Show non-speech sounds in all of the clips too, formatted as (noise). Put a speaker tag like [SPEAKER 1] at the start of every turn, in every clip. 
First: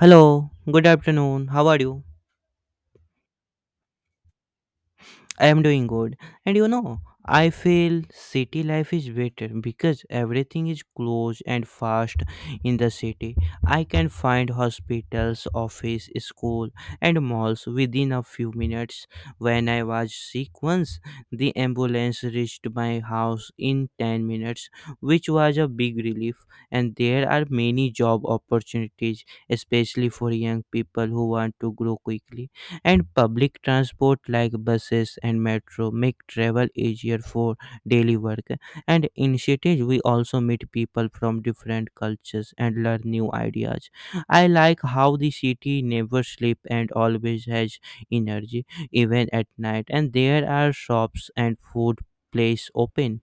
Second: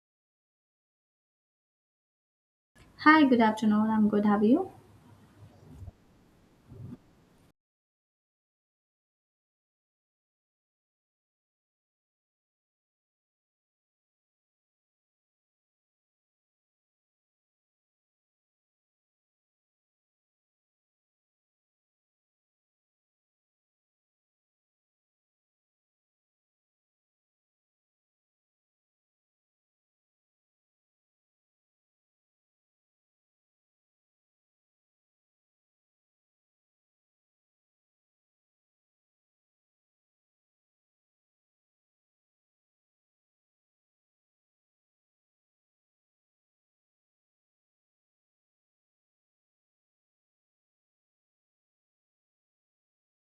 [SPEAKER 1] Hello, good afternoon. How are you?
[SPEAKER 2] Hi, good afternoon. I'm good. Have you?
[SPEAKER 1] I am doing good. And I feel city life is better because everything is close and fast in the city. I can find hospitals, office, school, and malls within a few minutes. When I was sick once, the ambulance reached my house in 10 minutes, which was a big relief. And there are many job opportunities, especially for young people who want to grow quickly. And public transport like buses and metro make travel easier for daily work. And in cities we also meet people from different cultures and learn new ideas. I like how the city never sleep and always has energy even at night, and there are shops and food place open.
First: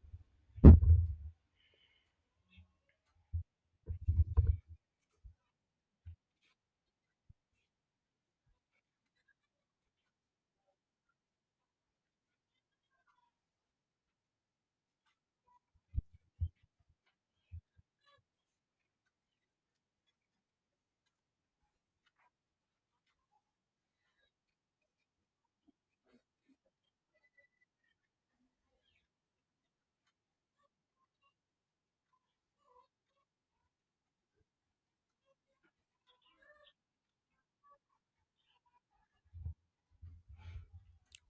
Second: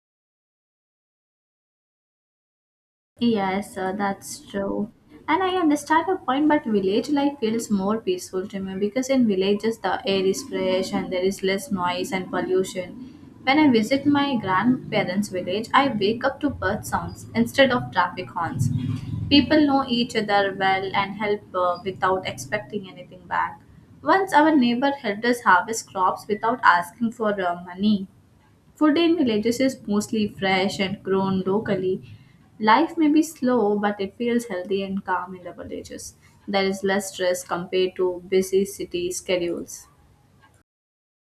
[SPEAKER 2] Yes, that's true. And I understand your point, but village life feels more peaceful to me because in villages the air is fresh and there is less noise and pollution. When I visit my grandparents' village, I wake up to bird sounds instead of traffic horns. People know each other well and help without expecting anything back. Once our neighbor helped us harvest crops without asking for money. Food in villages is mostly fresh and grown locally. Life may be slow, but it feels healthy and calm in the villages. There is less stress compared to busy city schedules.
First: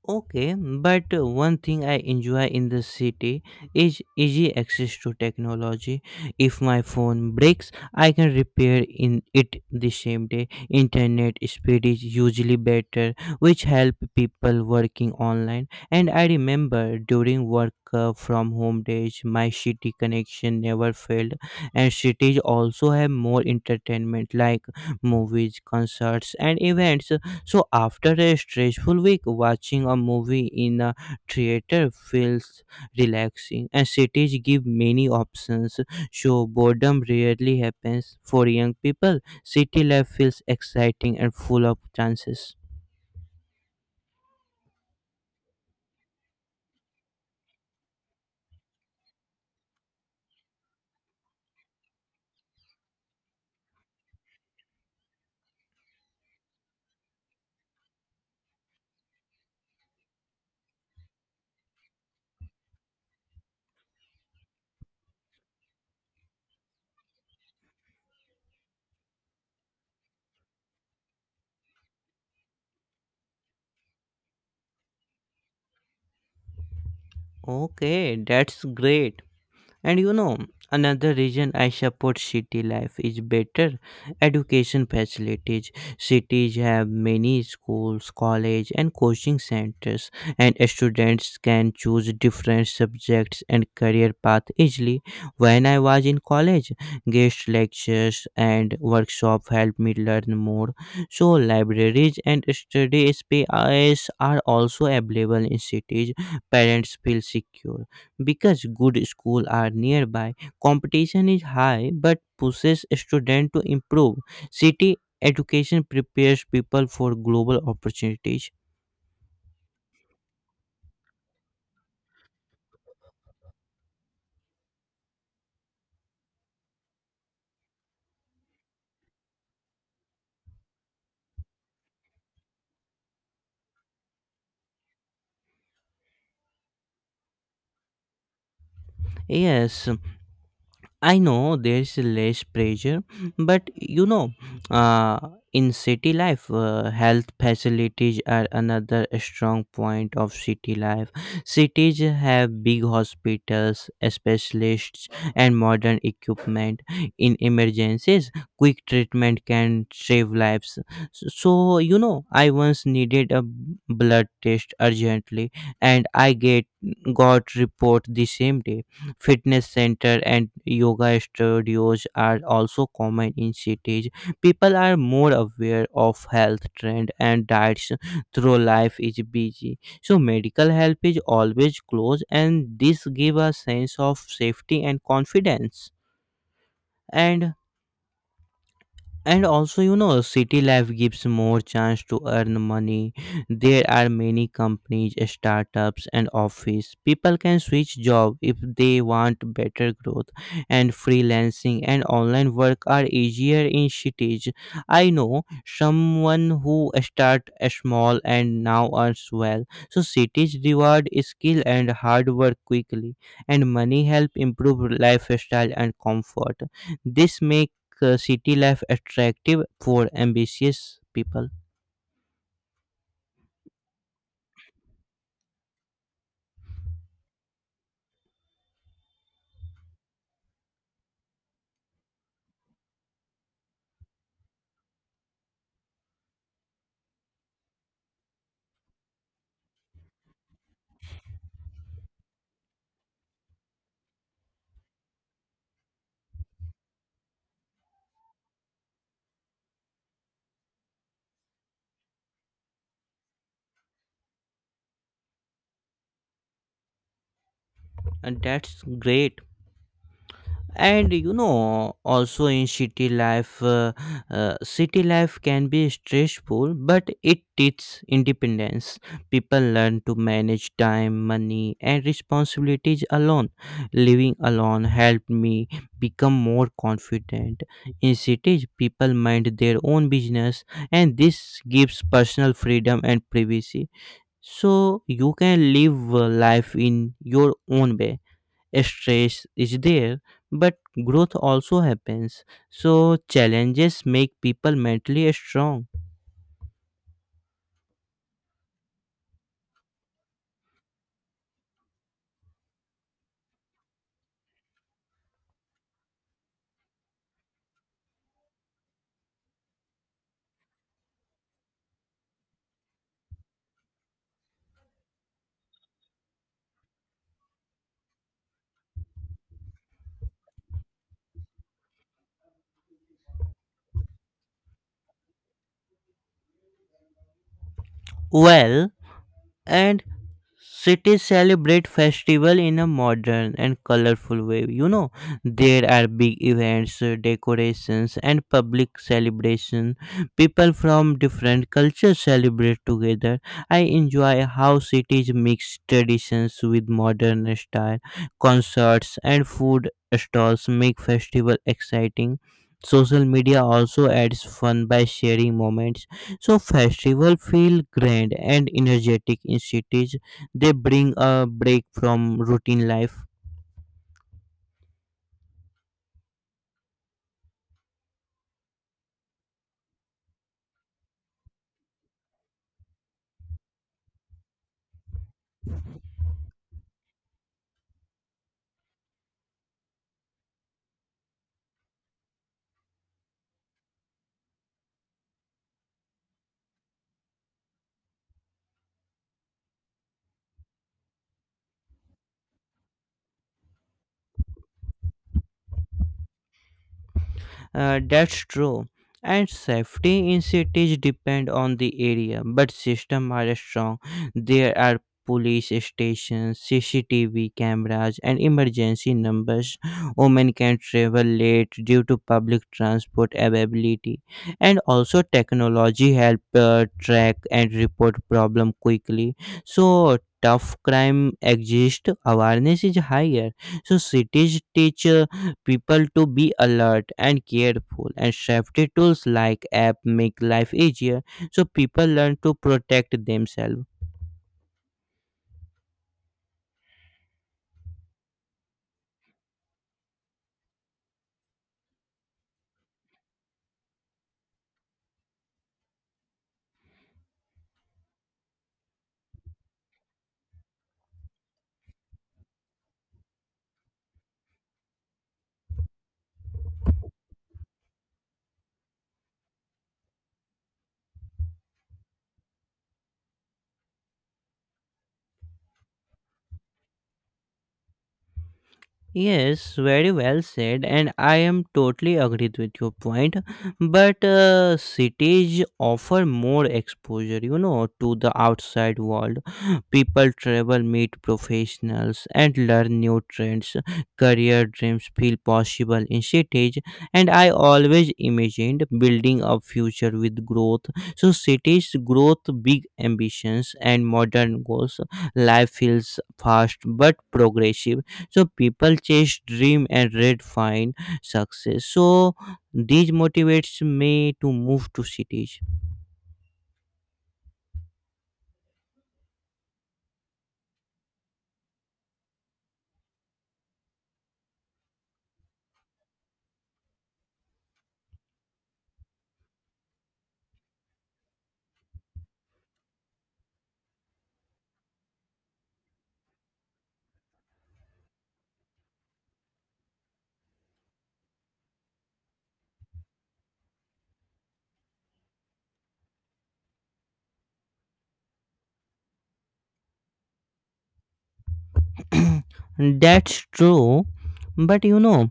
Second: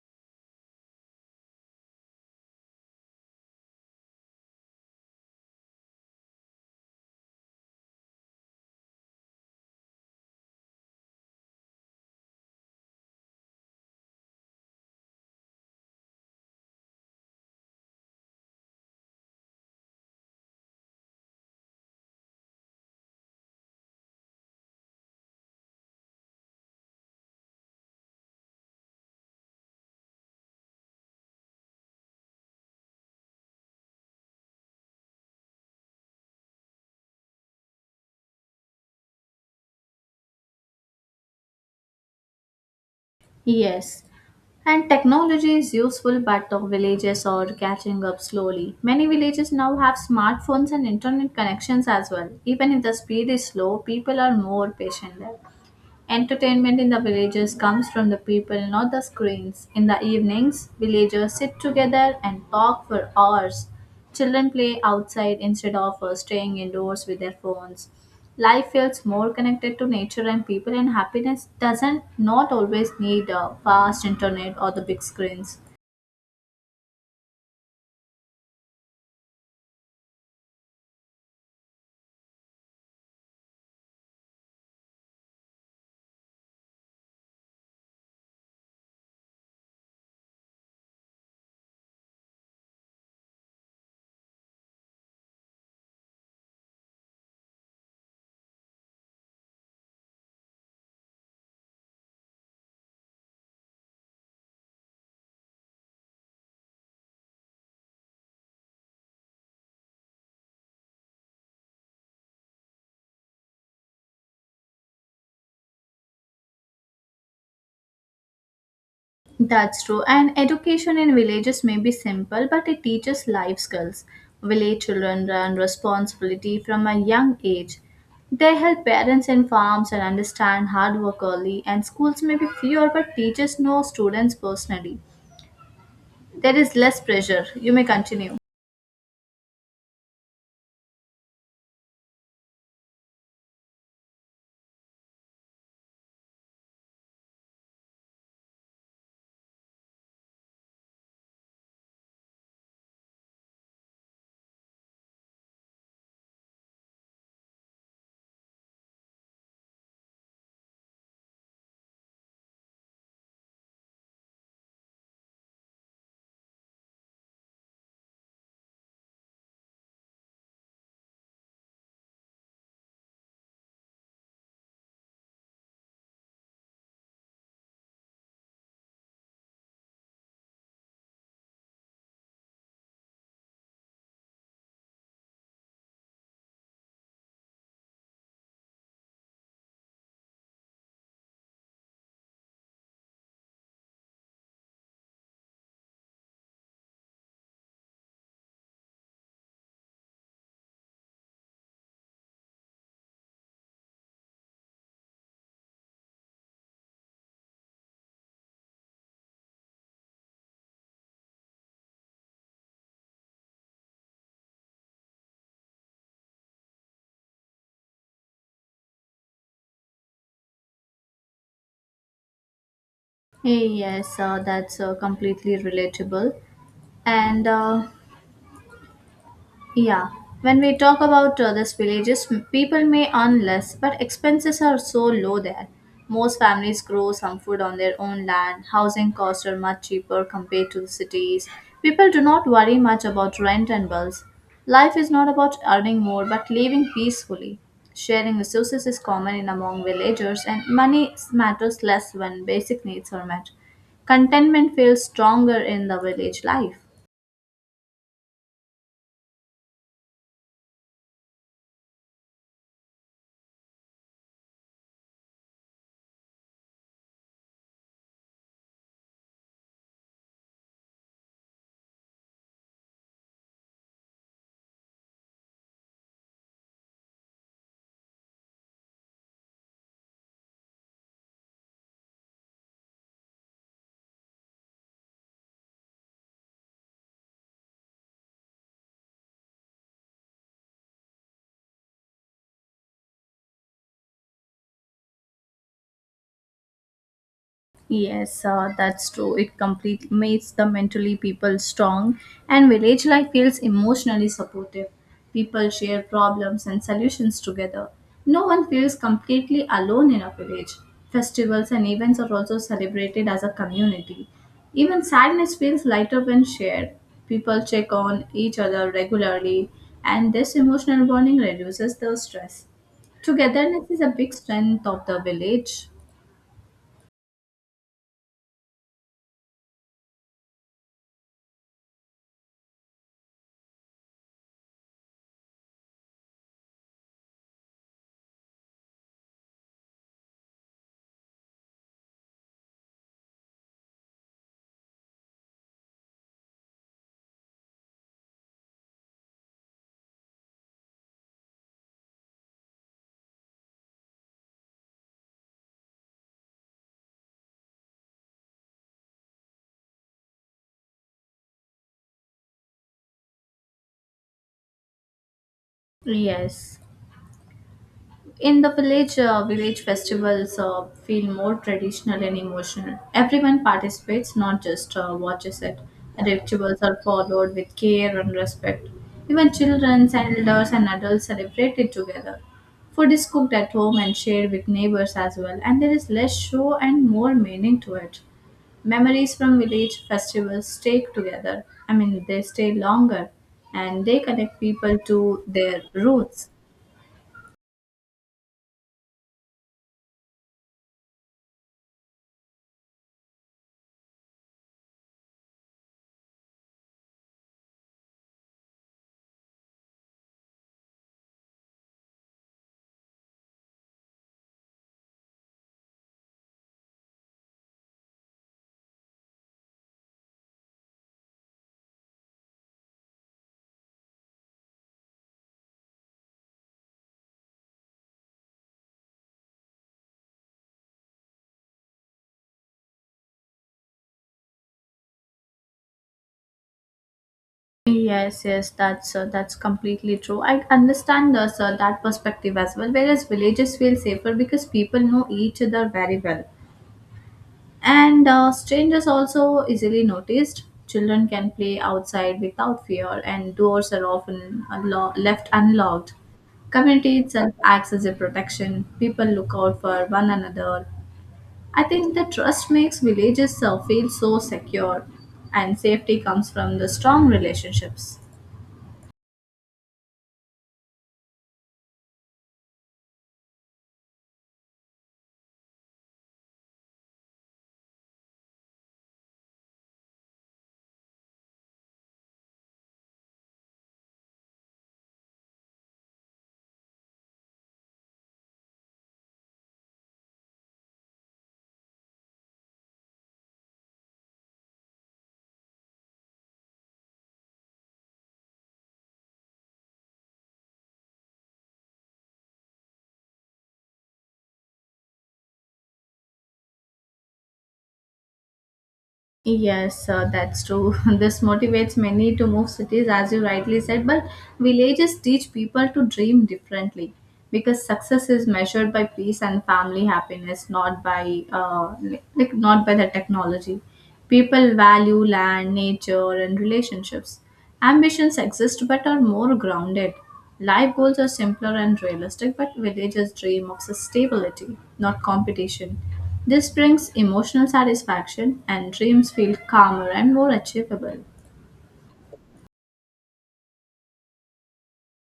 [SPEAKER 1] Okay, but one thing I enjoy in the city is easy access to technology. If my phone breaks, I can repair in it the same day. Internet speed is usually better, which help people working online. And I remember during work from home days, my city connection never failed. And cities also have more entertainment like movies, concerts, and events. So after a stressful week, watching a movie in a theater feels relaxing, and cities give many options, so boredom rarely happens. For young people, city life feels exciting and full of chances.
[SPEAKER 2] Yes, and technology is useful, but the villages are catching up slowly. Many villages now have smartphones and internet connections as well. Even if the speed is slow, people are more patient there. Entertainment in the villages comes from the people, not the screens. In the evenings, villagers sit together and talk for hours. Children play outside instead of staying indoors with their phones. Life feels more connected to nature and people, and happiness doesn't not always need a fast internet or the big screens.
[SPEAKER 1] Okay, that's great. And another reason I support city life is better education facilities. Cities have many schools, college and coaching centers, and students can choose different subjects and career path easily. When I was in college, guest lectures and workshop helped me learn more. So libraries and study spaces are also available in cities. Parents feel secure because good schools are nearby, competition is high but pushes students to improve. City education prepares people for global opportunities.
[SPEAKER 2] That's true. And education in villages may be simple, but it teaches life skills. Village children learn responsibility from a young age. They help parents in farms and understand hard work early, and schools may be fewer, but teachers know students personally. There is less pressure. You may continue.
[SPEAKER 1] Yes, I know there's less pressure, but uh, in city life, health facilities are another strong point of city life. Cities have big hospitals, specialists, and modern equipment. In emergencies, quick treatment can save lives. So, I once needed a blood test urgently, and I get got report the same day. Fitness center and yoga studios are also common in cities. People are more aware of health trend and diets through life is busy. So medical help is always close, and this give a sense of safety and confidence. And and also, city life gives more chance to earn money. There are many companies, startups, and office. People can switch job if they want better growth, and freelancing and online work are easier in cities. I know someone who start small and now earns well, so cities reward skill and hard work quickly, and money help improve lifestyle and comfort. This make city life attractive for ambitious people.
[SPEAKER 2] Yes, that's completely relatable. And Yeah, when we talk about these villages, people may earn less, but expenses are so low there. Most families grow some food on their own land. Housing costs are much cheaper compared to the cities. People do not worry much about rent and bills. Life is not about earning more, but living peacefully. Sharing resources is common in among villagers, and money matters less when basic needs are met. Contentment feels stronger in the village life.
[SPEAKER 1] And that's great. And also in city life, city life can be stressful, but it teaches independence. People learn to manage time, money, and responsibilities alone. Living alone helped me become more confident. In cities people mind their own business, and this gives personal freedom and privacy, so you can live a life in your own way. Stress is there, but growth also happens, so challenges make people mentally strong.
[SPEAKER 2] Yes, that's true. It completely makes the mentally people strong, and village life feels emotionally supportive. People share problems and solutions together. No one feels completely alone in a village. Festivals and events are also celebrated as a community. Even sadness feels lighter when shared. People check on each other regularly, and this emotional bonding reduces the stress. Togetherness is a big strength of the village.
[SPEAKER 1] Well, and cities celebrate festival in a modern and colorful way. There are big events, decorations, and public celebration. People from different cultures celebrate together. I enjoy how cities mix traditions with modern style. Concerts and food stalls make festival exciting. Social media also adds fun by sharing moments. So festival feel grand and energetic in cities. They bring a break from routine life.
[SPEAKER 2] Yes. In the village festivals feel more traditional and emotional. Everyone participates, not just watches it. Rituals are followed with care and respect. Even children, elders and adults celebrate it together. Food is cooked at home and shared with neighbors as well, and there is less show and more meaning to it. Memories from village festivals stay together, I mean they stay longer, and they connect people to their roots.
[SPEAKER 1] That's true. And safety in cities depend on the area, but systems are strong. There are police stations, CCTV cameras, and emergency numbers. Women can travel late due to public transport availability, and also technology help track and report problem quickly. So tough crime exist, awareness is higher, so cities teach people to be alert and careful, and safety tools like app make life easier, so people learn to protect themselves.
[SPEAKER 2] Yes, that's completely true. I understand the sir that perspective as well. Whereas villages feel safer because people know each other very well, and strangers also easily noticed. Children can play outside without fear, and doors are often left unlocked. Community itself acts as a protection. People look out for one another. I think the trust makes villages feel so secure, and safety comes from the strong relationships.
[SPEAKER 1] Yes, very well said, and I am totally agreed with your point. But cities offer more exposure, to the outside world. People travel, meet professionals, and learn new trends. Career dreams feel possible in cities, and I always imagined building a future with growth. So, cities growth, big ambitions, and modern goals. Life feels fast but progressive, so people chase dream and red find success, so these motivates me to move to cities.
[SPEAKER 2] Yes, that's true. (laughs) This motivates many to move cities, as you rightly said, but villages teach people to dream differently, because success is measured by peace and family happiness, not by like not by the technology. People value land, nature, and relationships. Ambitions exist but are more grounded. Life goals are simpler and realistic, but villagers dream of stability, not competition. This brings emotional satisfaction, and dreams feel calmer and more achievable.
[SPEAKER 1] (clears throat) That's true. but you know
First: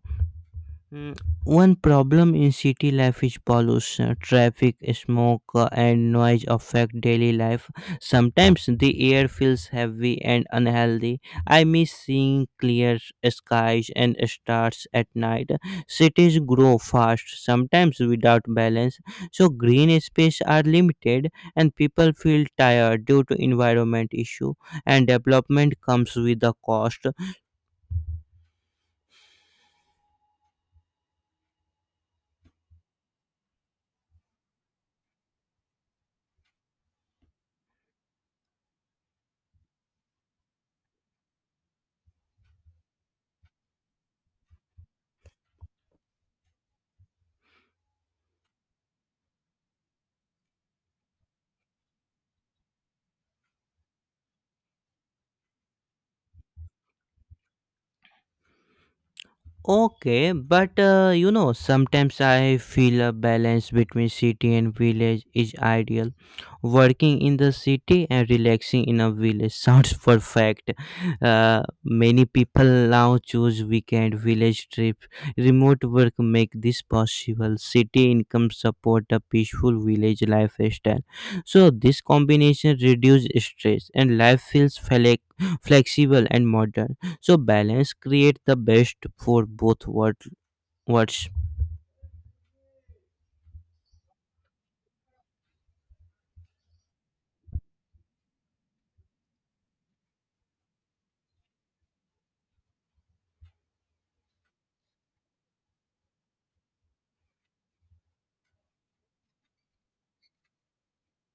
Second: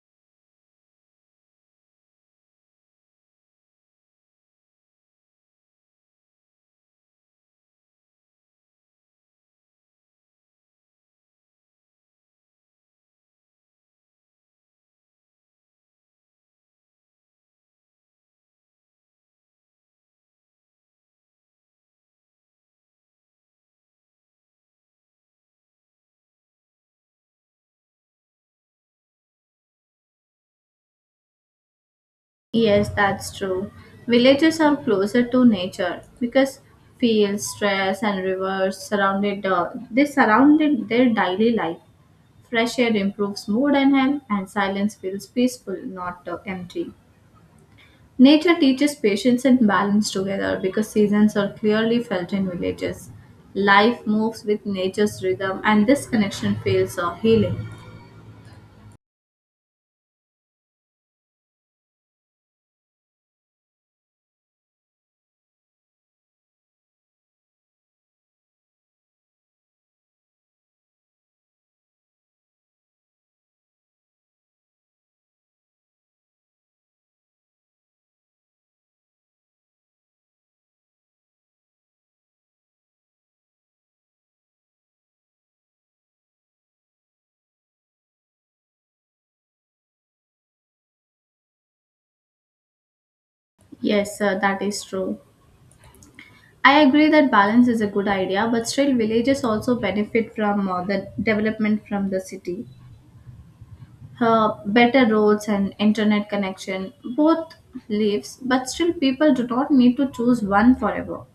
[SPEAKER 1] Mm, One problem in city life is pollution. Traffic, smoke, and noise affect daily life. Sometimes the air feels heavy and unhealthy. I miss seeing clear skies and stars at night. Cities grow fast, sometimes without balance. So green space are limited and people feel tired due to environment issue, and development comes with a cost.
[SPEAKER 2] Yes, that's true. Villages are closer to nature because fields, stress, and rivers surrounded they surrounded their daily life. Fresh air improves mood and health, and silence feels peaceful, not empty. Nature teaches patience and balance together, because seasons are clearly felt in villages. Life moves with nature's rhythm, and this connection feels healing.
[SPEAKER 1] Okay, but sometimes I feel a balance between city and village is ideal. Working in the city and relaxing in a village sounds (laughs) perfect. Many people now choose weekend village trips. Remote work make this possible. City income support a peaceful village lifestyle. So this combination reduces stress and life feels flexible and modern, so balance create the best for both worlds.
[SPEAKER 2] Yes, sir, that is true. I agree that balance is a good idea, but still, villages also benefit from the development from the city. Better roads and internet connection both lives, but still, people do not need to choose one forever.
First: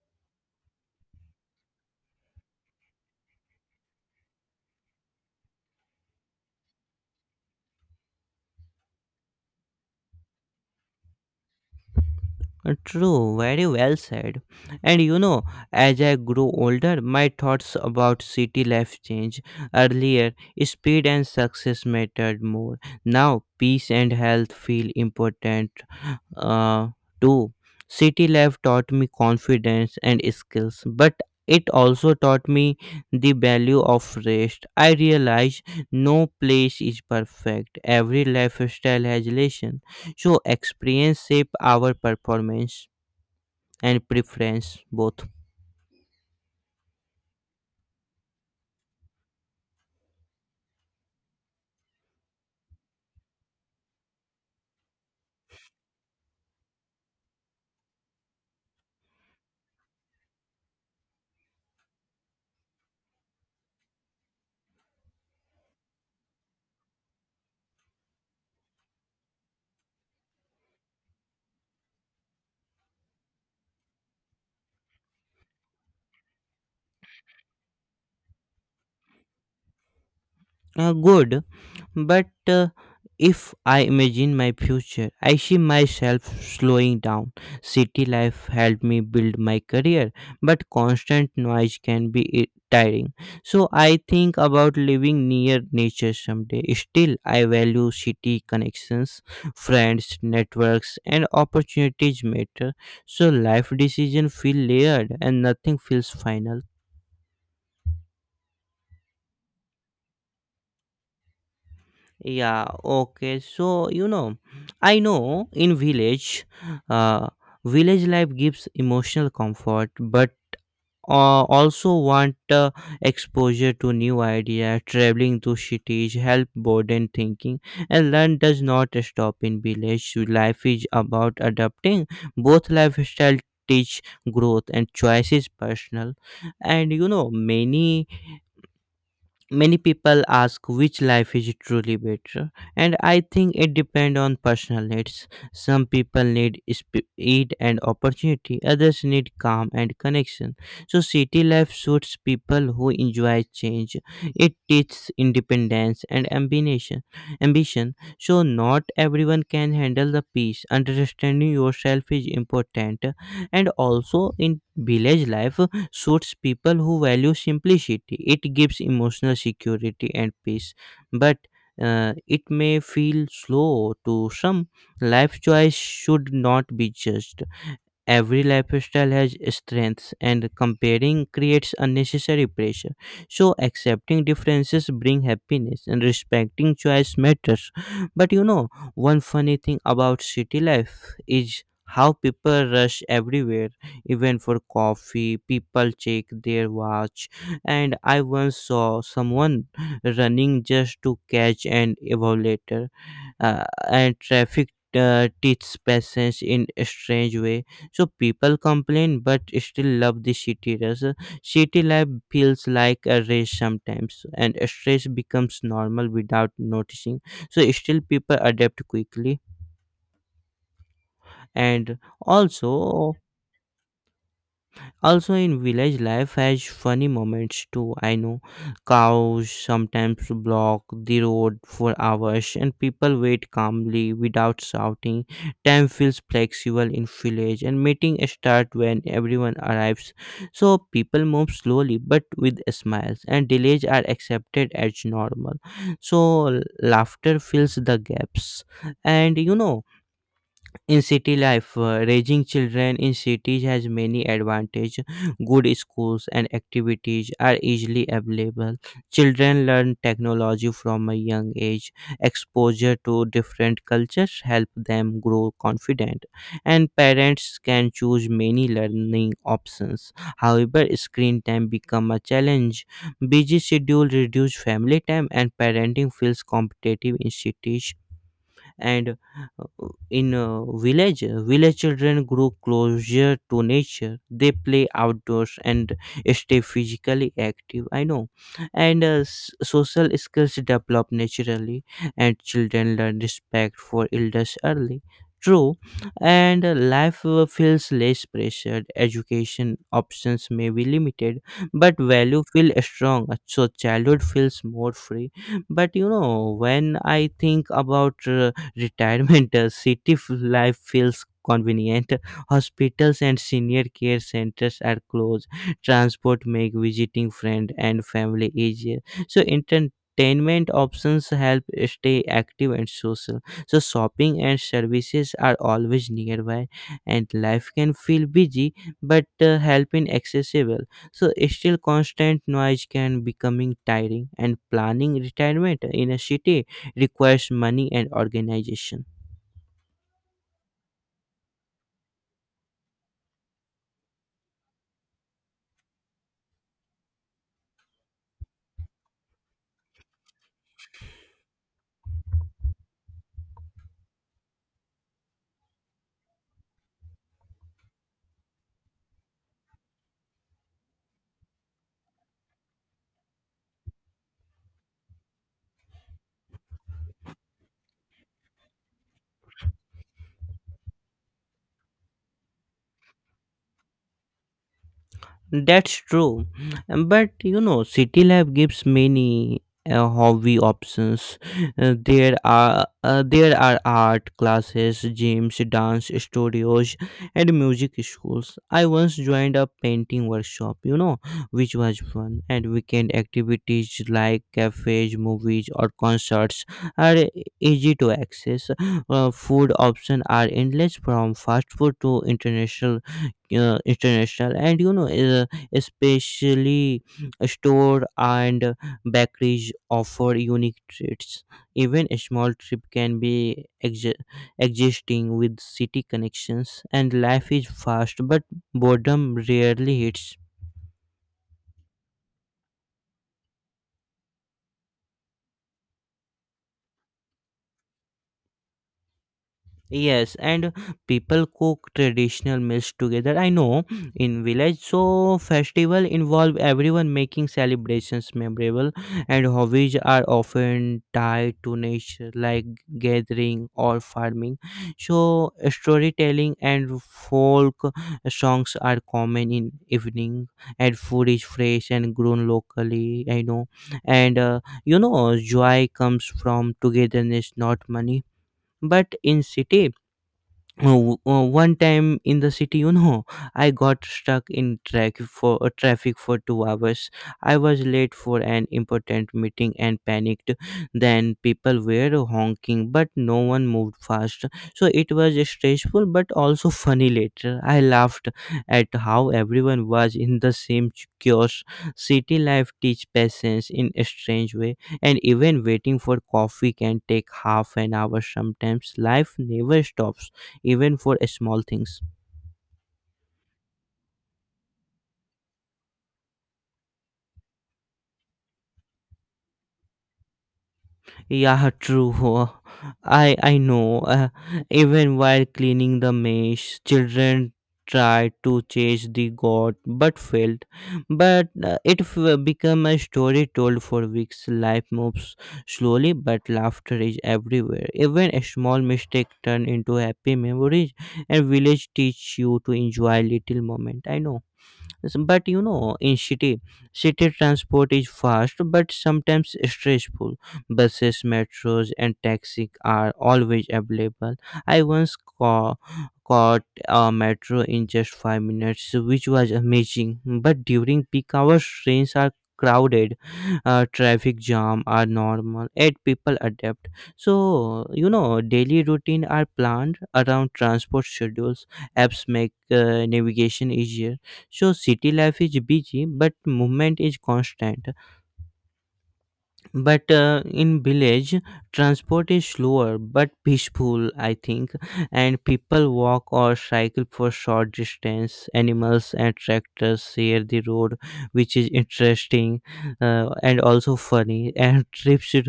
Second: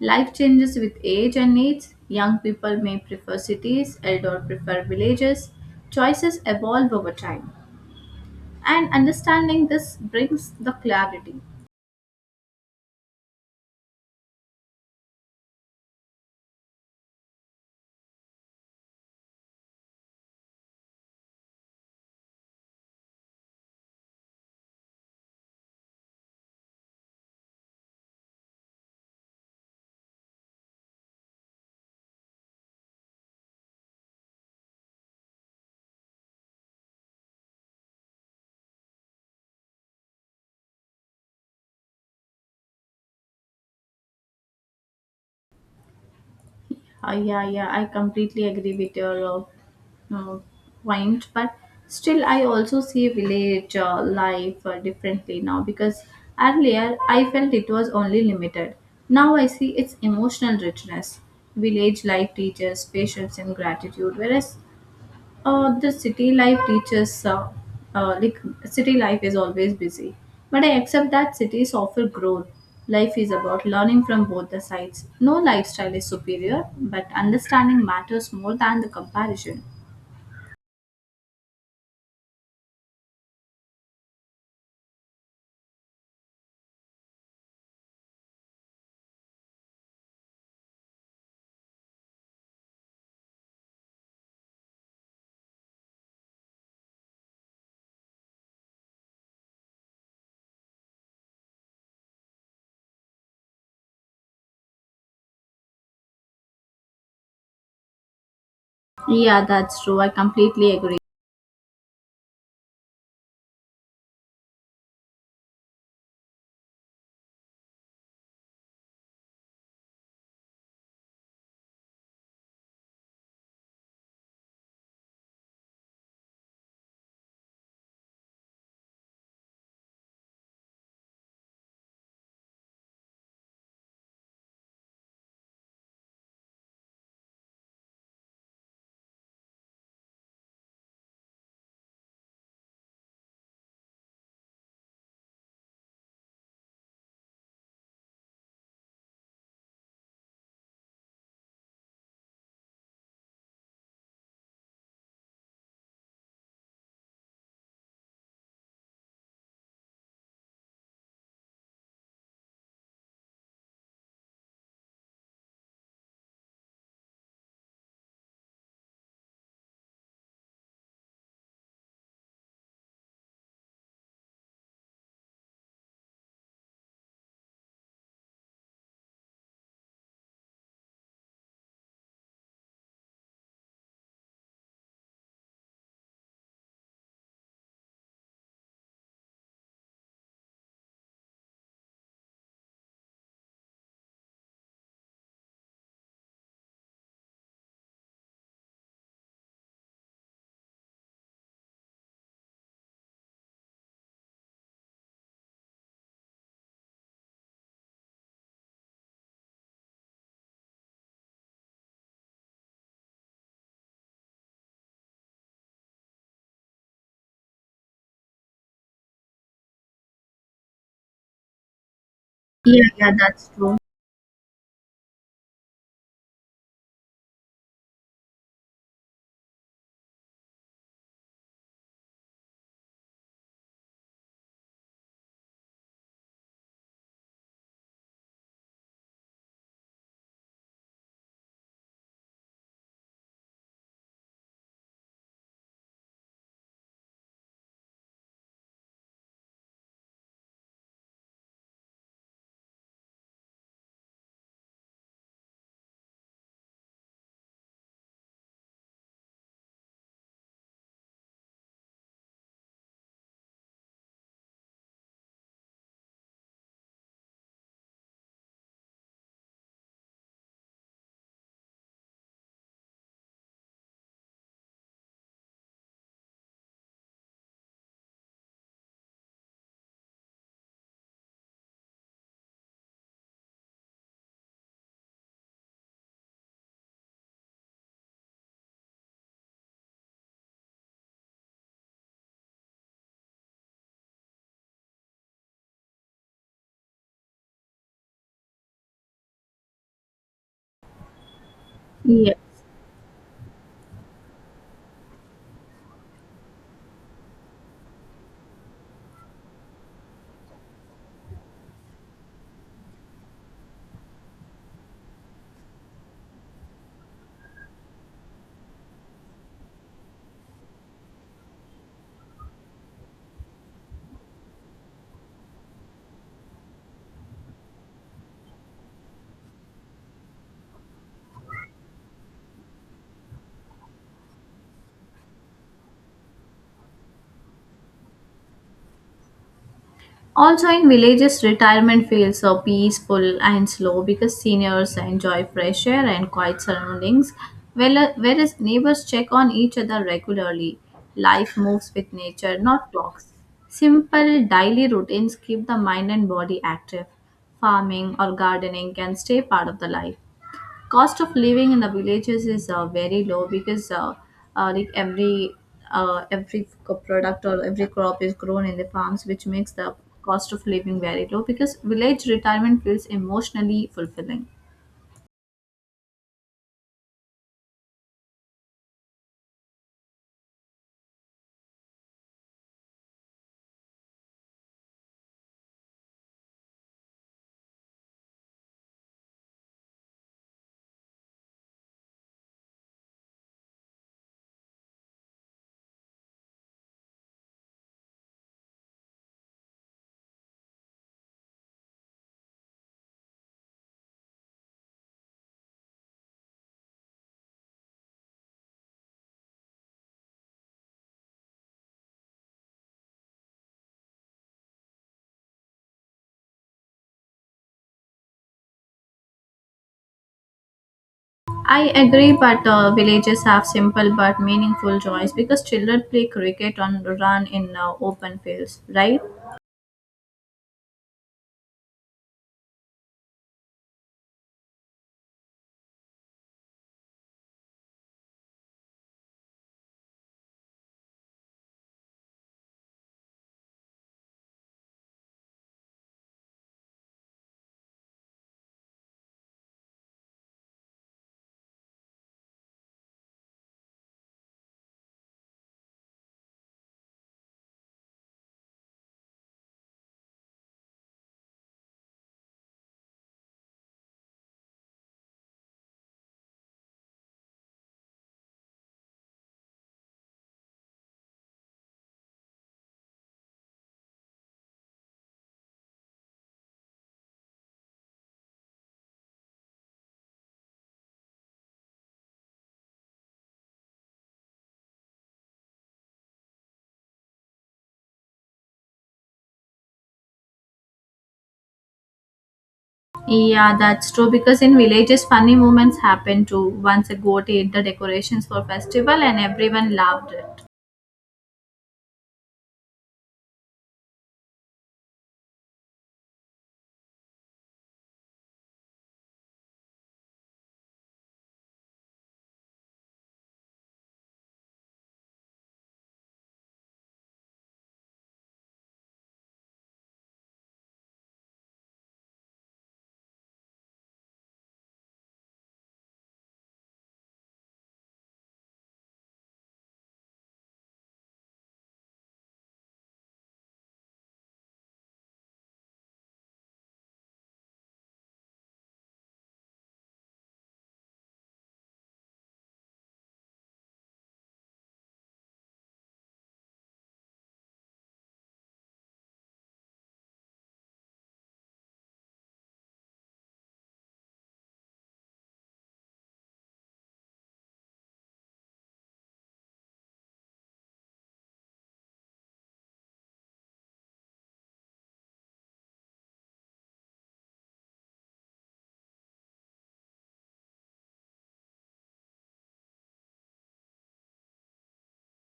[SPEAKER 2] Life changes with age and needs. Young people may prefer cities, elder prefer villages. Choices evolve over time. And understanding this brings the clarity.
[SPEAKER 1] True, very well said. And as I grew older, my thoughts about city life changed. Earlier, speed and success mattered more. Now, peace and health feel important uh, too. City life taught me confidence and skills, but it also taught me the value of rest. I realized no place is perfect, every lifestyle has lessons. So experience shape our performance and preference both.
[SPEAKER 2] Yeah, I completely agree with your uh, uh, point, but still, I also see village life differently now, because earlier I felt it was only limited. Now I see its emotional richness. Village life teaches patience and gratitude, whereas the city life teaches, like city life is always busy. But I accept that cities offer growth. Life is about learning from both the sides. No lifestyle is superior, but understanding matters more than the comparison.
[SPEAKER 1] Good. But if I imagine my future, I see myself slowing down. City life helped me build my career, but constant noise can be tiring. So I think about living near nature someday. Still, I value city connections, friends, networks, and opportunities matter. So life decision feel layered and nothing feels final.
[SPEAKER 2] Yeah, that's true. I completely agree.
[SPEAKER 1] Yeah, okay. So, I know in uh, village life gives emotional comfort, but also want exposure to new idea, traveling to cities, help broaden thinking, and learn does not stop in village. Life is about adapting. Both lifestyle teach growth and choice is personal. And many people ask which life is truly better, and I think it depends on personal needs. Some people need speed and opportunity, others need calm and connection. So city life suits people who enjoy change. It teaches independence and ambition, so not everyone can handle the peace. Understanding yourself is important. And also, in village life suits people who value simplicity. It gives emotional security and peace, but it may feel slow to some. Life choice should not be judged. Every lifestyle has strengths, and comparing creates unnecessary pressure, so accepting differences bring happiness and respecting choice matters. But one funny thing about city life is how people rush everywhere. Even for coffee, people check their watch, and I once saw someone running just to catch an evaluator. uh, and traffic teaches patience in a strange way, so people complain but still love the city rush. City life feels like a race sometimes and stress becomes normal without noticing. So still people adapt quickly. And
[SPEAKER 2] Yeah, yeah,
[SPEAKER 1] also,
[SPEAKER 2] that's true.
[SPEAKER 1] Also, in village life has funny moments too. I know cows sometimes block the road for hours and people wait calmly without shouting. Time feels flexible in village and meeting start when everyone arrives. So people move slowly but with smiles, and delays are accepted as normal. So laughter fills the gaps. And in city life, raising children in cities has many advantages. Good schools and activities are easily available. Children learn technology from a young age. Exposure to different cultures help them grow confident, and parents can choose many learning options. However, screen time become a challenge. Busy schedule reduce family time and parenting feels competitive in cities. And in village children grow closer to nature. They play outdoors and stay physically active, I know. And social skills develop naturally, and children learn respect for elders early. True. And life feels less pressured. Education options may be limited, but
[SPEAKER 2] Yeah.
[SPEAKER 1] value feel strong, so childhood feels more free. But when I think about retirement, city life feels convenient. Hospitals and senior care centers are close. Transport make visiting friend and family easier, so entertainment options help stay active and social, so shopping and services are always nearby, and life can feel busy, but help in accessible. So still constant noise can becoming tiring, and planning retirement in a city requires money and organization.
[SPEAKER 2] Also, in villages, retirement feels so peaceful and slow, because seniors enjoy fresh air and quiet surroundings, whereas neighbors check on each other regularly. Life moves with nature, not clocks. Simple daily routines keep the mind and body active. Farming or gardening can stay part of the life. Cost of living in the villages is very low, because like every product or every crop is grown in the farms, which makes the cost of living very low, because village retirement feels emotionally fulfilling.
[SPEAKER 1] That's true, but City Lab gives many hobby options. There are art classes, gyms, dance studios, and music schools. I once joined a painting workshop, which was fun. And weekend activities like cafes, movies, or concerts are easy to access. Food options are endless from fast food to international, uh, international, and you know, uh, especially store and bakeries offer unique treats. Even a small trip can be existing with city connections, and life is fast, but boredom rarely hits.
[SPEAKER 2] I agree, but villages have simple but meaningful joys, because children play cricket and run in open fields, right?
[SPEAKER 1] Yes, and people cook traditional meals together. I know in village, so festival involve everyone making celebrations memorable, and hobbies are often tied to nature, like gathering or farming. So storytelling and folk songs are common in evening, and food is fresh and grown locally. I know, and you know, joy comes from togetherness, not money. But in city, oh, one time in the city, I got stuck in track for traffic for 2 hours. I was late for an important meeting and panicked. Then people were honking but no one moved fast, so it was stressful but also funny. Later I laughed at how everyone was in the same chaos. City life teach patience in a strange way, and even waiting for coffee can take half an hour. Sometimes life never stops, even for a small things.
[SPEAKER 2] Yeah, that's true, because in villages, funny moments happen too. Once a goat ate the decorations for festival and everyone loved it.
[SPEAKER 1] Yeah, true. (laughs) I know, even while cleaning the mesh, children tried to chase the god but failed. But it became a story told for weeks. Life moves slowly but laughter is everywhere. Even a small mistake turn into happy memories, and village teach you to enjoy little moment. I know. But you know, in city, city transport is fast but sometimes stressful. Buses, metros, and taxi are always available. I once caught a metro in just 5 minutes, which was amazing. But during peak hours trains are crowded. Traffic jam are normal and people adapt. So you know, daily routine are planned around transport schedules. Apps make navigation easier. So city life is busy, but movement is constant. But in village, transport is slower but peaceful, I think. And people walk or cycle for short distance. Animals and tractors share the road, which is interesting, and also funny. And (laughs) trips to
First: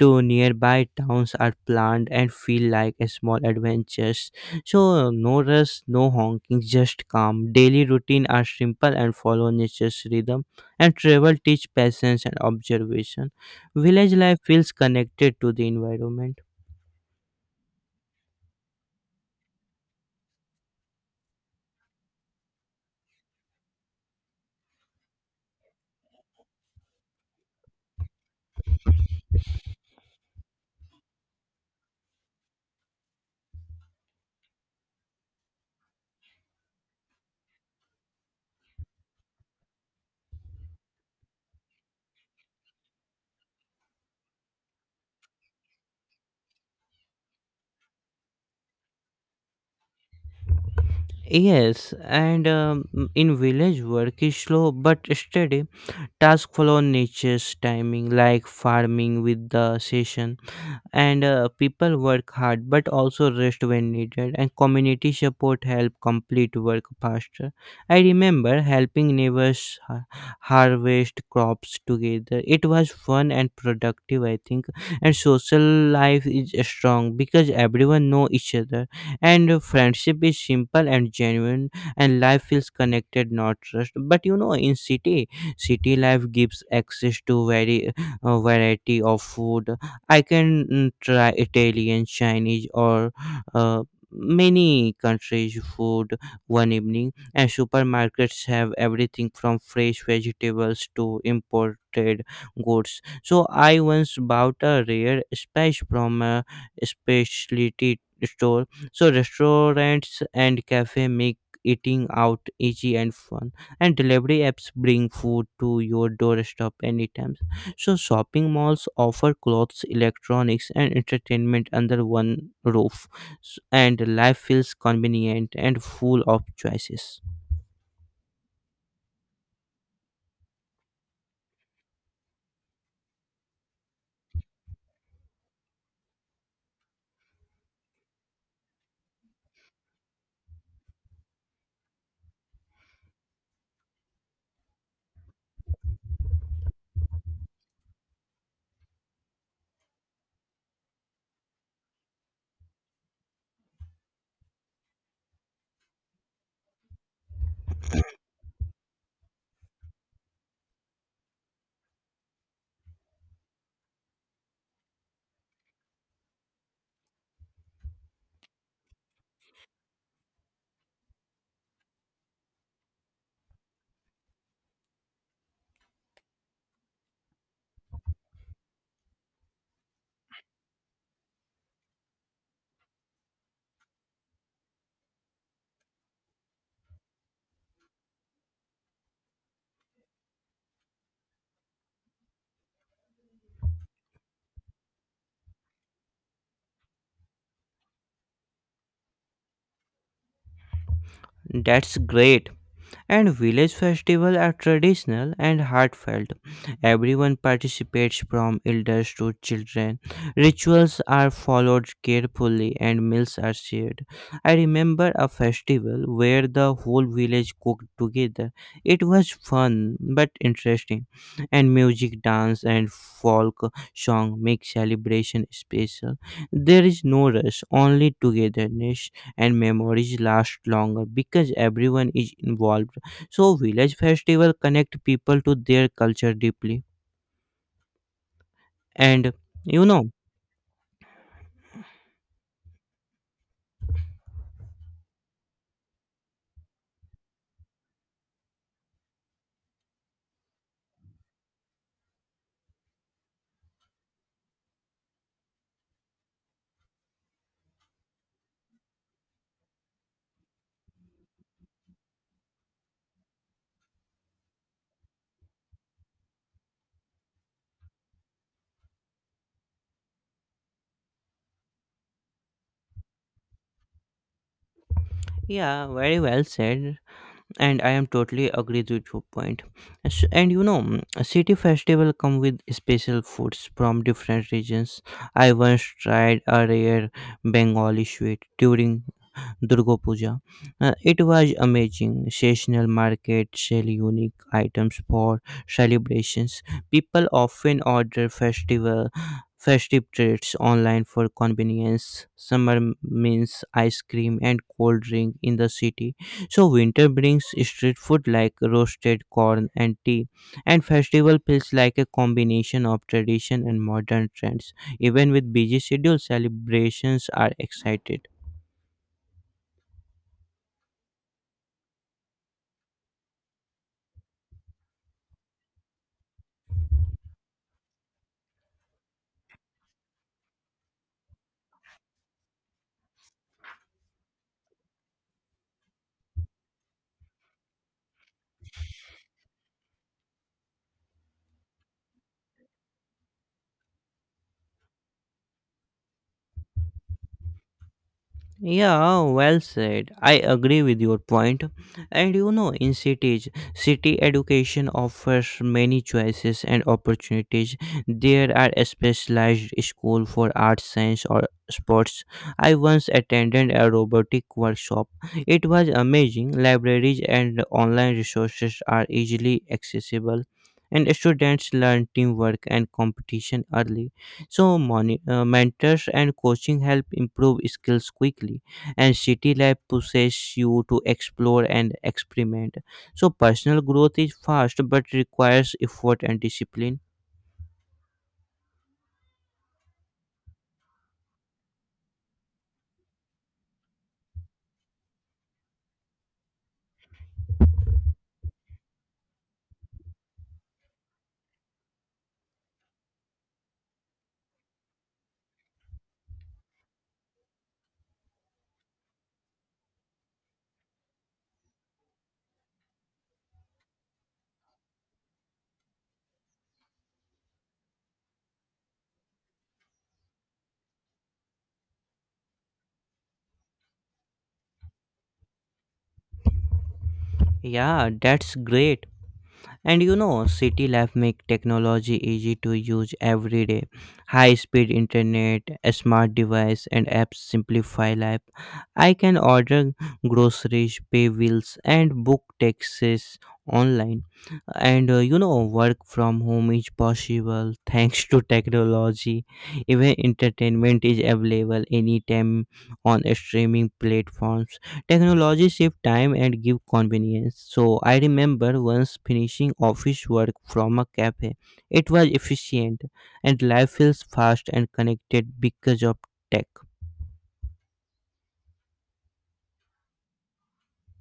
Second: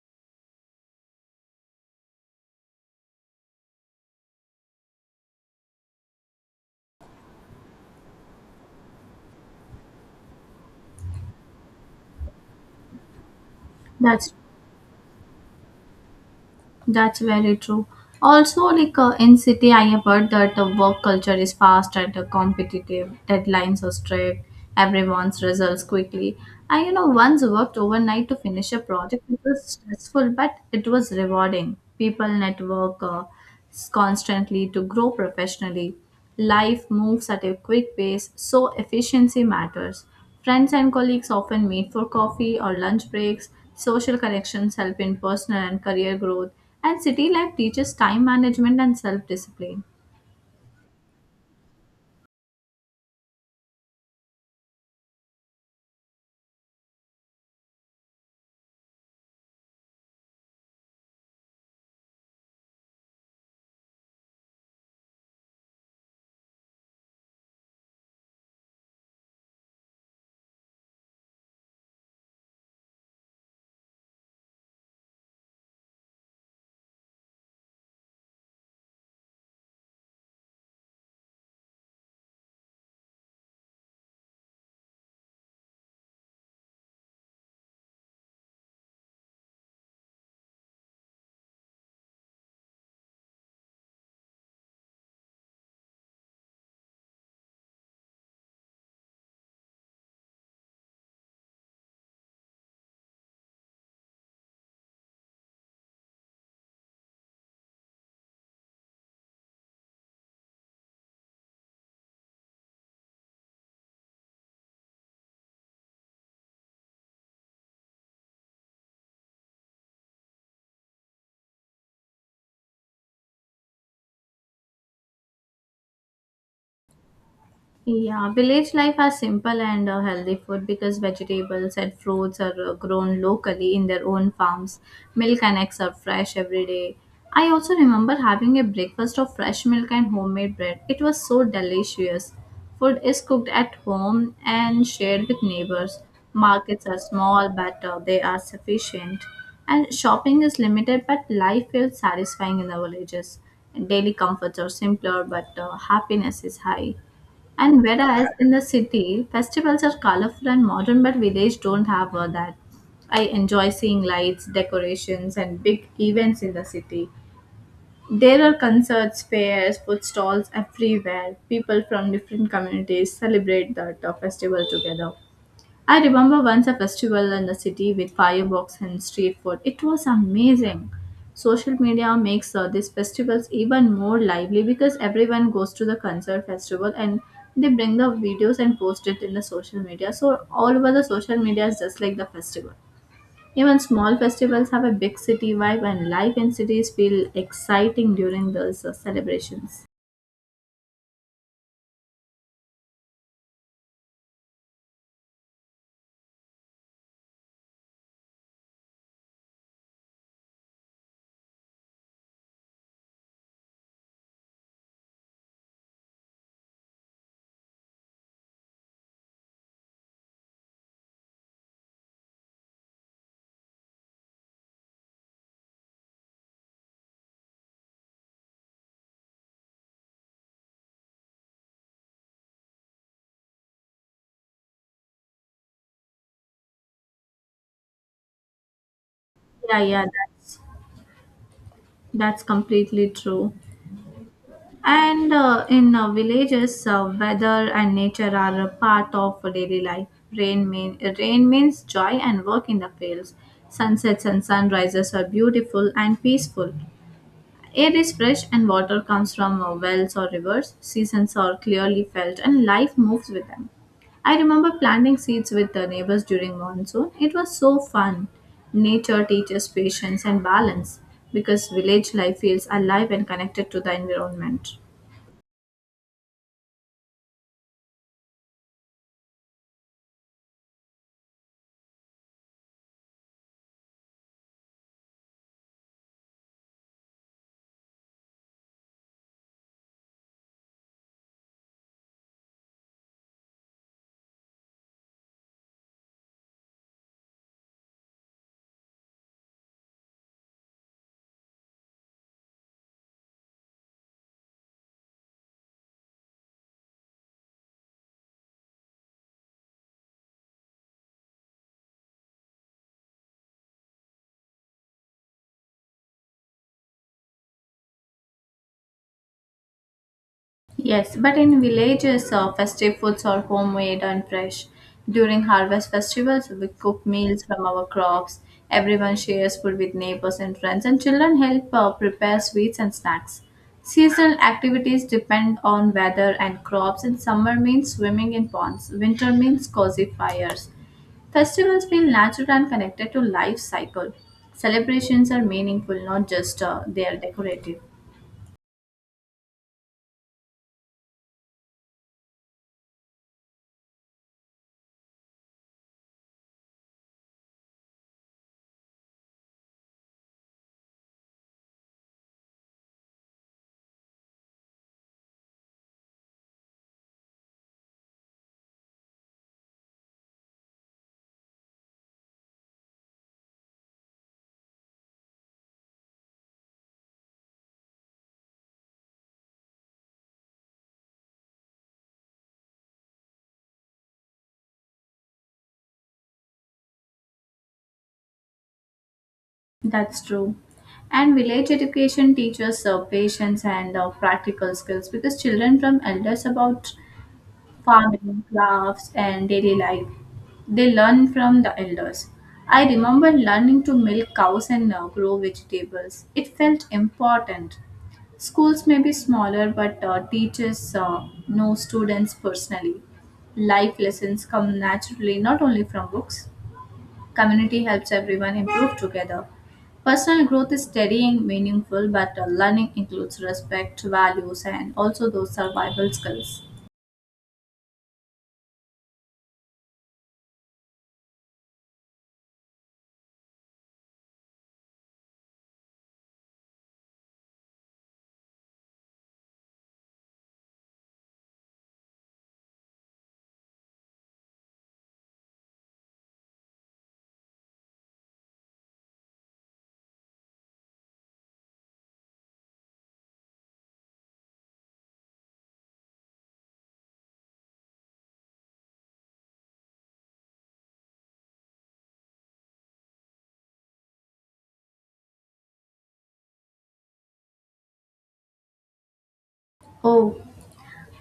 [SPEAKER 1] nearby towns are planned and feel like a small adventures. So no rush, no honking, just calm. Daily routine are simple and follow nature's rhythm, and travel teach patience and observation. Village
[SPEAKER 2] That's
[SPEAKER 1] life feels connected to the environment.
[SPEAKER 2] That's very true. Also, like in city, I have heard that the work culture is fast and competitive. Deadlines are strict. Everyone's results quickly. I, you know, once worked overnight to finish a project. It was stressful, but it was rewarding. People network constantly to grow professionally. Life moves at a quick pace, so efficiency matters. Friends and colleagues often meet for coffee or lunch breaks. Social connections help in personal and career growth, and city life teaches time management and self discipline.
[SPEAKER 1] Yes, and in village, work is slow but steady. Tasks follow nature's timing, like farming with the season, and people work hard but also rest when needed, and community support help complete work faster. I remember helping neighbors harvest crops together. It was fun and productive, I think. And social life is strong because everyone know each other, and friendship is simple and genuine, and life feels connected, not rushed. But you know, in city, city life gives access to very variety of food. I can try Italian, Chinese, or uh, many countries' food one evening. And supermarkets have everything from fresh vegetables to imported goods. So I once bought a rare spice from a specialty store. So restaurants and cafe make eating out easy and fun, and delivery apps bring food to your doorstep anytime. So shopping malls offer clothes, electronics, and entertainment under one roof, and life feels convenient and full of choices.
[SPEAKER 2] Yeah, village life has simple and healthy food, because vegetables and fruits are grown locally in their own farms. Milk and eggs are fresh every day. I also remember having a breakfast of fresh milk and homemade bread. It was so delicious. Food is cooked at home and shared with neighbors. Markets are small but they are sufficient. And shopping is limited but life feels satisfying in the villages. Daily comforts are simpler but happiness is high. And whereas in the city, festivals are colorful and modern, but village don't have all that. I enjoy seeing lights, decorations, and big events in the city. There are concerts, fairs, food stalls everywhere. People from different communities celebrate the festival together. I remember once a festival in the city with fireworks and street food. It was amazing. Social media makes these festivals even more lively, because everyone goes to the concert festival and they bring the videos and post it in the social media. So all over the social media is just like the festival. Even small festivals have a big city vibe and life in cities feel exciting during those celebrations.
[SPEAKER 1] That's great. And village festivals are traditional and heartfelt. Everyone participates from elders to children. Rituals are followed carefully and meals are shared. I remember a festival where the whole village cooked together. It was fun but interesting, and music, dance, and folk song make celebration special. There is no rush, only togetherness, and memories last longer because everyone is involved. So village festival connect people to their culture deeply. And
[SPEAKER 2] Yeah,
[SPEAKER 1] you
[SPEAKER 2] yeah,
[SPEAKER 1] know,
[SPEAKER 2] that's completely true. And in villages, weather and nature are a part of daily life. Rain means joy and work in the fields. Sunsets and sunrises are beautiful and peaceful. Air is fresh and water comes from wells or rivers. Seasons are clearly felt and life moves with them. I remember planting seeds with the neighbors during monsoon. It was so fun. Nature teaches patience and balance, because village life feels alive and connected to the environment.
[SPEAKER 1] yeah, very well said. And I am totally agree with your point. And you know, city festival come with special foods from different regions. I once tried a rare Bengali sweet during Durga Puja. It was amazing. Seasonal market sell unique items for celebrations. People often order festival festive treats online for convenience. Summer means ice cream and cold drink in the city. So winter brings street food like roasted corn and tea. And festival feels like a combination of tradition and modern trends. Even with busy schedule, celebrations are excited.
[SPEAKER 2] Yes, but in villages, festive foods are homemade and fresh. During harvest festivals, we cook meals from our crops. Everyone shares food with neighbors and friends, and children help prepare sweets and snacks. Seasonal activities depend on weather and crops, and summer means swimming in ponds, winter means cozy fires. Festivals feel natural and connected to life cycle. Celebrations are meaningful, not just they are decorative.
[SPEAKER 1] Yeah, well said. I agree with your point. And you know, in cities, city education offers many choices and opportunities. There are a specialized school for arts, science, or sports. I once attended a robotic workshop. It was amazing. Libraries and online resources are easily accessible, and students learn teamwork and competition early. So mentors and coaching help improve skills quickly, and city life pushes you to explore and experiment. So personal growth is fast but requires effort and discipline.
[SPEAKER 2] That's true. And village education teaches patience and practical skills, because children from elders about farming, crafts, and daily life. They learn from the elders. I remember learning to milk cows and grow vegetables. It felt important. Schools may be smaller, but teachers know students personally. Life lessons come naturally not only from books. Community helps everyone improve together. Personal growth is steadying, meaningful, but learning includes respect, values, and also those survival skills.
[SPEAKER 1] Yeah, that's great. And you know, city life make technology easy to use every day. High speed internet, a smart device, and apps simplify life. I can order groceries, pay bills, and book taxes online, and work from home is possible thanks to technology. Even entertainment is available anytime on streaming platforms. Technology save time and give convenience. So I remember once finishing office work from a cafe. It was efficient, and life feels fast and connected because of tech.
[SPEAKER 2] Oh,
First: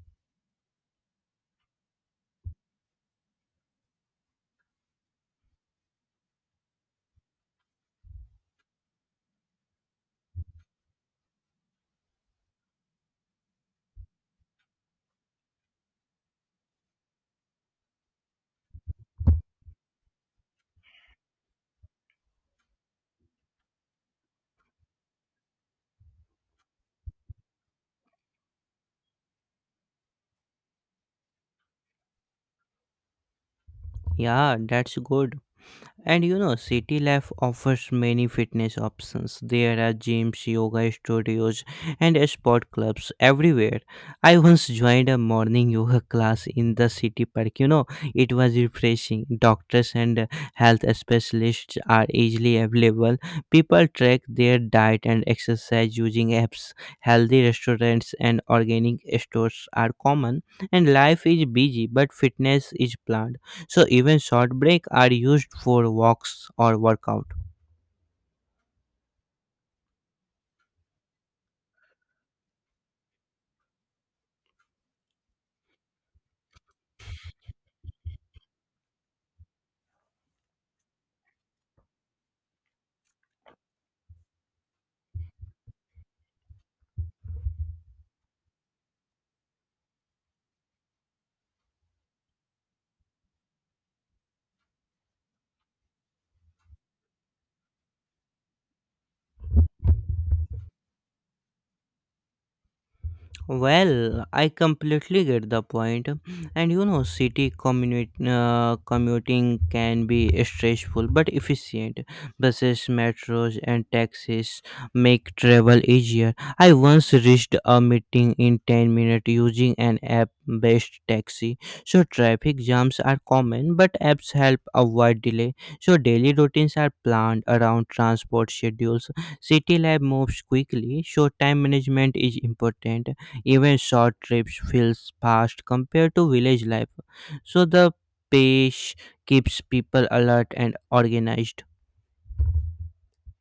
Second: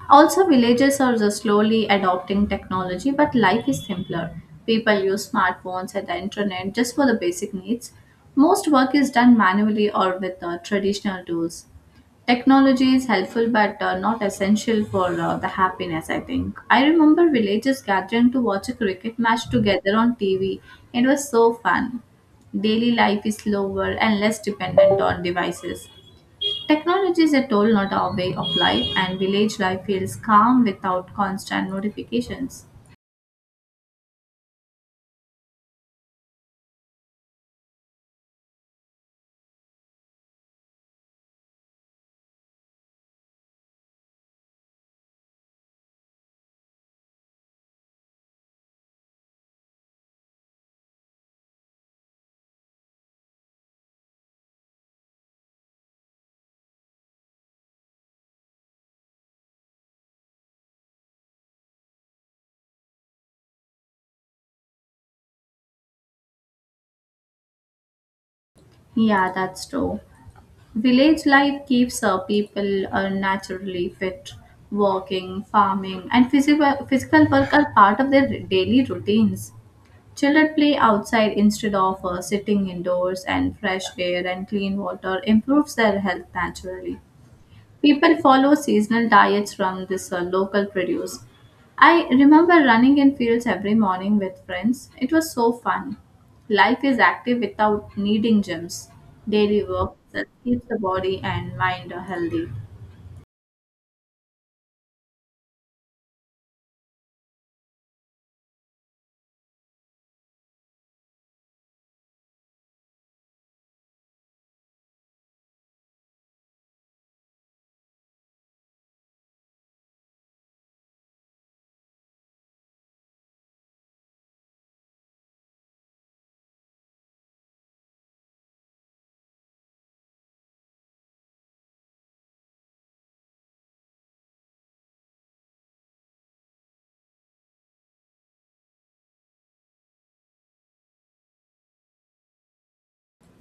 [SPEAKER 2] also villages are just slowly adopting technology, but life is simpler. People use smartphones and the internet just for the basic needs. Most work is done manually or with traditional tools. Technology is helpful but not essential for the happiness, I think. I remember villagers gathering to watch a cricket match together on TV. It was so fun. Daily life is slower and less dependent on devices. Technology is a tool, not our way of life, and village life feels calm without constant notifications.
[SPEAKER 1] Yeah, that's good. And you know, city life offers many fitness options. There are gyms, yoga studios, and sport clubs everywhere. I once joined a morning (laughs) yoga class in the city park. You know, it was refreshing. Doctors and health specialists are easily available. People track their diet and exercise using apps. Healthy restaurants and organic stores are common, and life is busy, but fitness is planned. So even short break are used for walks or workout.
[SPEAKER 2] Yeah, that's true. Village life keeps people naturally fit. Walking, farming, and physical work are part of their daily routines. Children play outside instead of sitting indoors, and fresh air and clean water improves their health naturally. People follow seasonal diets from this local produce. I remember running in fields every morning with friends. It was so fun. Life is active without needing gyms. Daily work that keeps the body and mind healthy.
[SPEAKER 1] Well, I completely get the point. And you know, commuting can be stressful but efficient. Buses, metros, and taxis make travel easier. I once reached a meeting in 10 minutes using an app based taxi. So traffic jams are common, but apps help avoid delay. So daily routines are planned around transport schedules. City life moves quickly, so time management is important. Even short trips feels fast compared to village life. So the pace keeps people alert and organized.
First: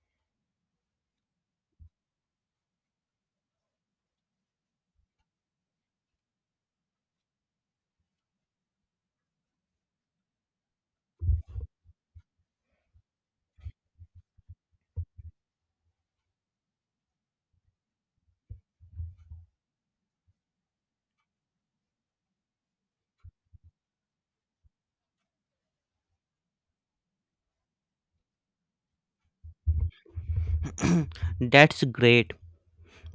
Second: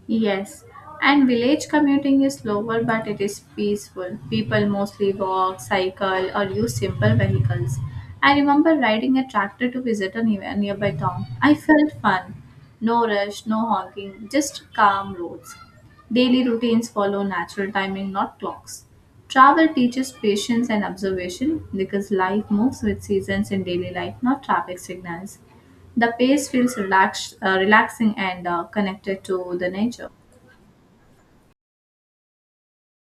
[SPEAKER 2] Yes, and village commuting is slower but it is peaceful. People mostly walk, cycle, or use simple vehicles. I remember riding a tractor to visit a a nearby town. I felt fun. No rush, no honking, just calm roads. Daily routines follow natural timing, not clocks. Travel teaches patience and observation, because life moves with seasons in daily life, not traffic signals. The pace feels relaxing and connected to the nature.
[SPEAKER 1] (clears throat) That's great.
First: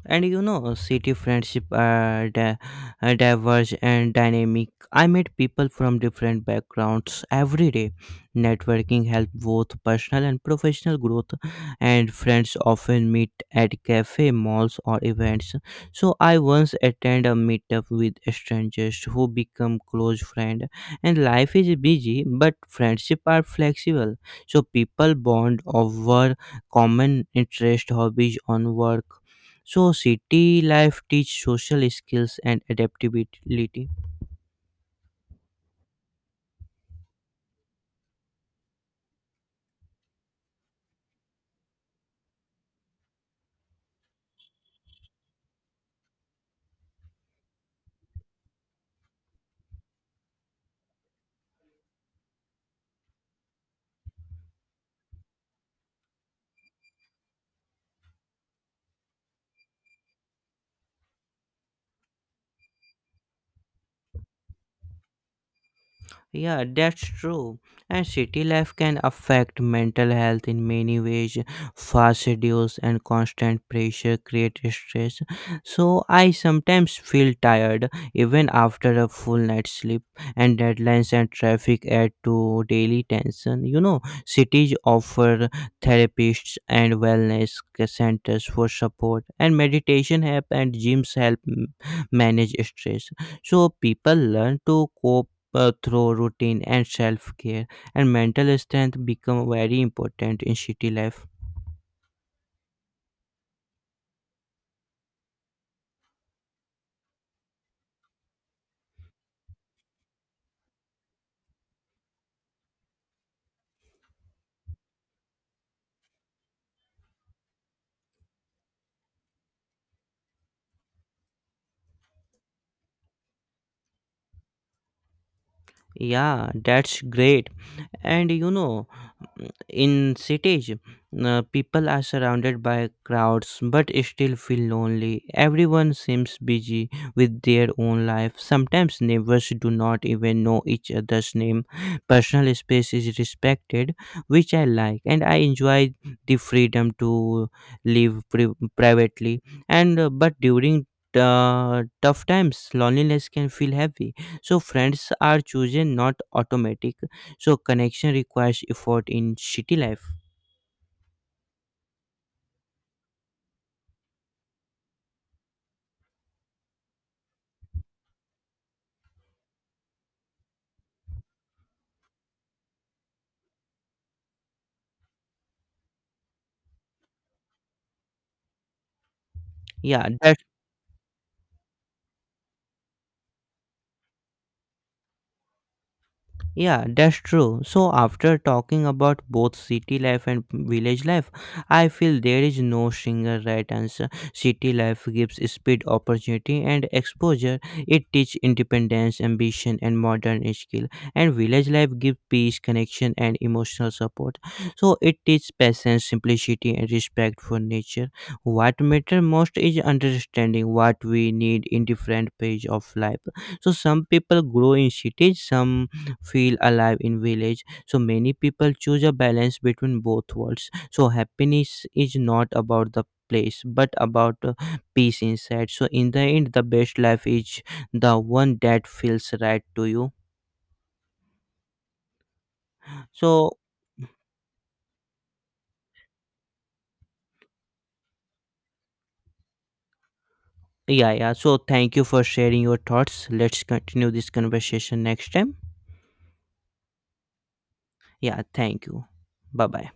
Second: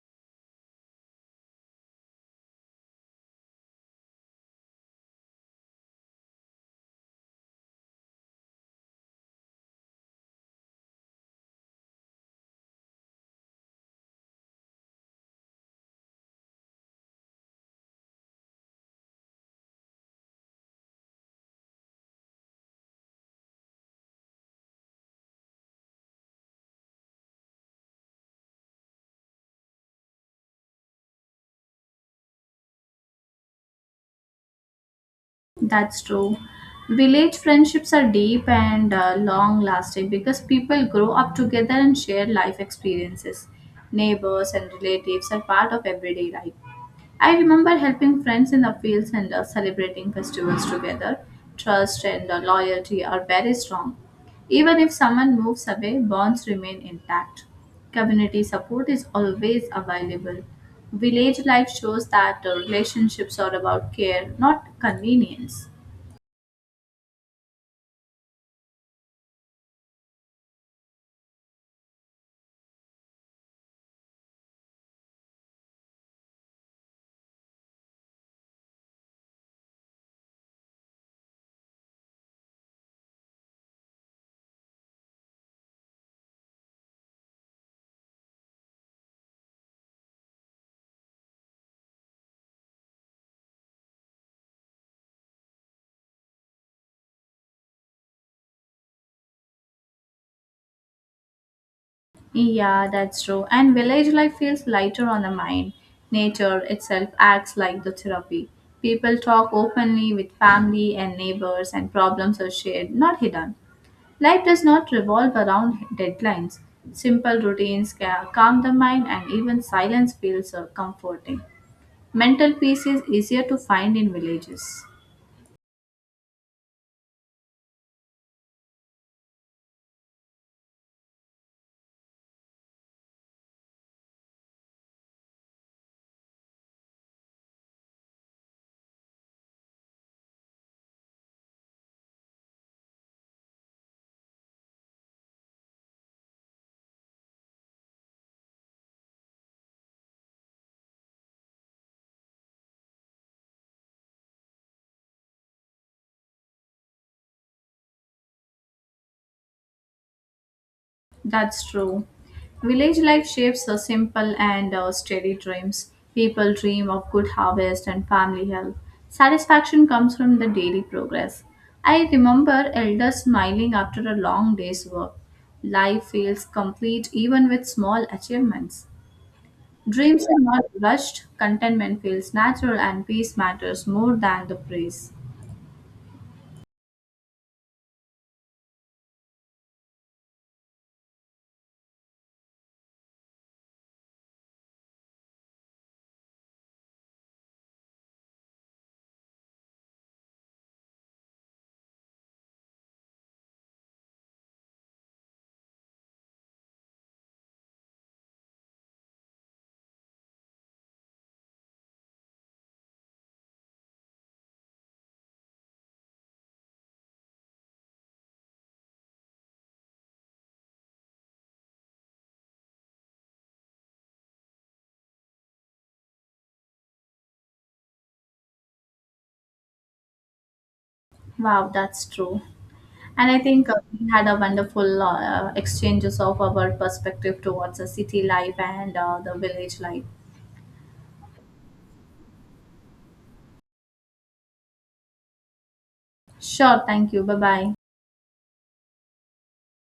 [SPEAKER 1] And you know, city friendship are diverse and dynamic. I met people from different backgrounds every day. Networking helped both personal and professional growth, and friends often meet at cafe, malls, or events. So I once attend a meetup with strangers who become close friend, and life is busy but friendship are flexible. So people bond over common interest, hobbies on work. So city life teach social skills and adaptability.
[SPEAKER 2] That's true. Village friendships are deep and long lasting, because people grow up together and share life experiences. Neighbors and relatives are part of everyday life. I remember helping friends in the fields and celebrating festivals together. Trust and loyalty are very strong. Even if someone moves away, bonds remain intact. Community support is always available. Village life shows that relationships are about care, not convenience.
[SPEAKER 1] Yeah, that's true. And city life can affect mental health in many ways. Fast schedules and constant pressure create stress. So I sometimes feel tired even after a full night's sleep, and deadlines and traffic add to daily tension. You know, cities offer therapists and wellness centers for support, and meditation help and gyms help manage stress. So people learn to cope through routine and self care, and mental strength become very important in city life.
[SPEAKER 2] Yeah, that's true. And village life feels lighter on the mind. Nature itself acts like the therapy. People talk openly with family and neighbors, and problems are shared, not hidden. Life does not revolve around deadlines. Simple routines calm the mind, and even silence feels comforting. Mental peace is easier to find in villages.
[SPEAKER 1] Yeah, that's great. And you know, in cities, people are surrounded by crowds but still feel lonely. Everyone seems busy with their own life. Sometimes neighbors do not even know each other's name. Personal space is respected, which I like, and I enjoy the freedom to live pri- privately. And but during tough times, loneliness can feel heavy. So friends are chosen, not automatic. So connection requires effort in city life.
[SPEAKER 2] That's true. Village life shapes the simple and steady dreams. People dream of good harvest and family help. Satisfaction comes from the daily progress. I remember elders smiling after a long day's work. Life feels complete even with small achievements.
[SPEAKER 1] Yeah,
[SPEAKER 2] Dreams are
[SPEAKER 1] that's
[SPEAKER 2] not rushed, contentment feels natural, and peace matters more than the praise.
[SPEAKER 1] Yeah, that's true. So after talking about both city life and village life, I feel there is no single right answer. City life gives speed, opportunity, and exposure. It teaches independence, ambition, and modern skill. And village life gives peace, connection, and emotional support. So it teaches patience, simplicity, and respect for nature. What matters most is understanding what we need in different phases of life. So some people grow in cities, some feel alive in village. So many people choose a balance between both worlds. So happiness is not about the place but about peace inside. So in the end, the best life is the one that feels right to you.
[SPEAKER 2] Wow, that's true. And I
[SPEAKER 1] So
[SPEAKER 2] think we had a wonderful exchanges of our perspective towards the city life and the village life.
[SPEAKER 1] yeah, so thank you for sharing your thoughts. Let's continue this conversation next time.
[SPEAKER 2] Sure, thank you. Bye bye.
[SPEAKER 1] Yeah, thank you. Bye bye.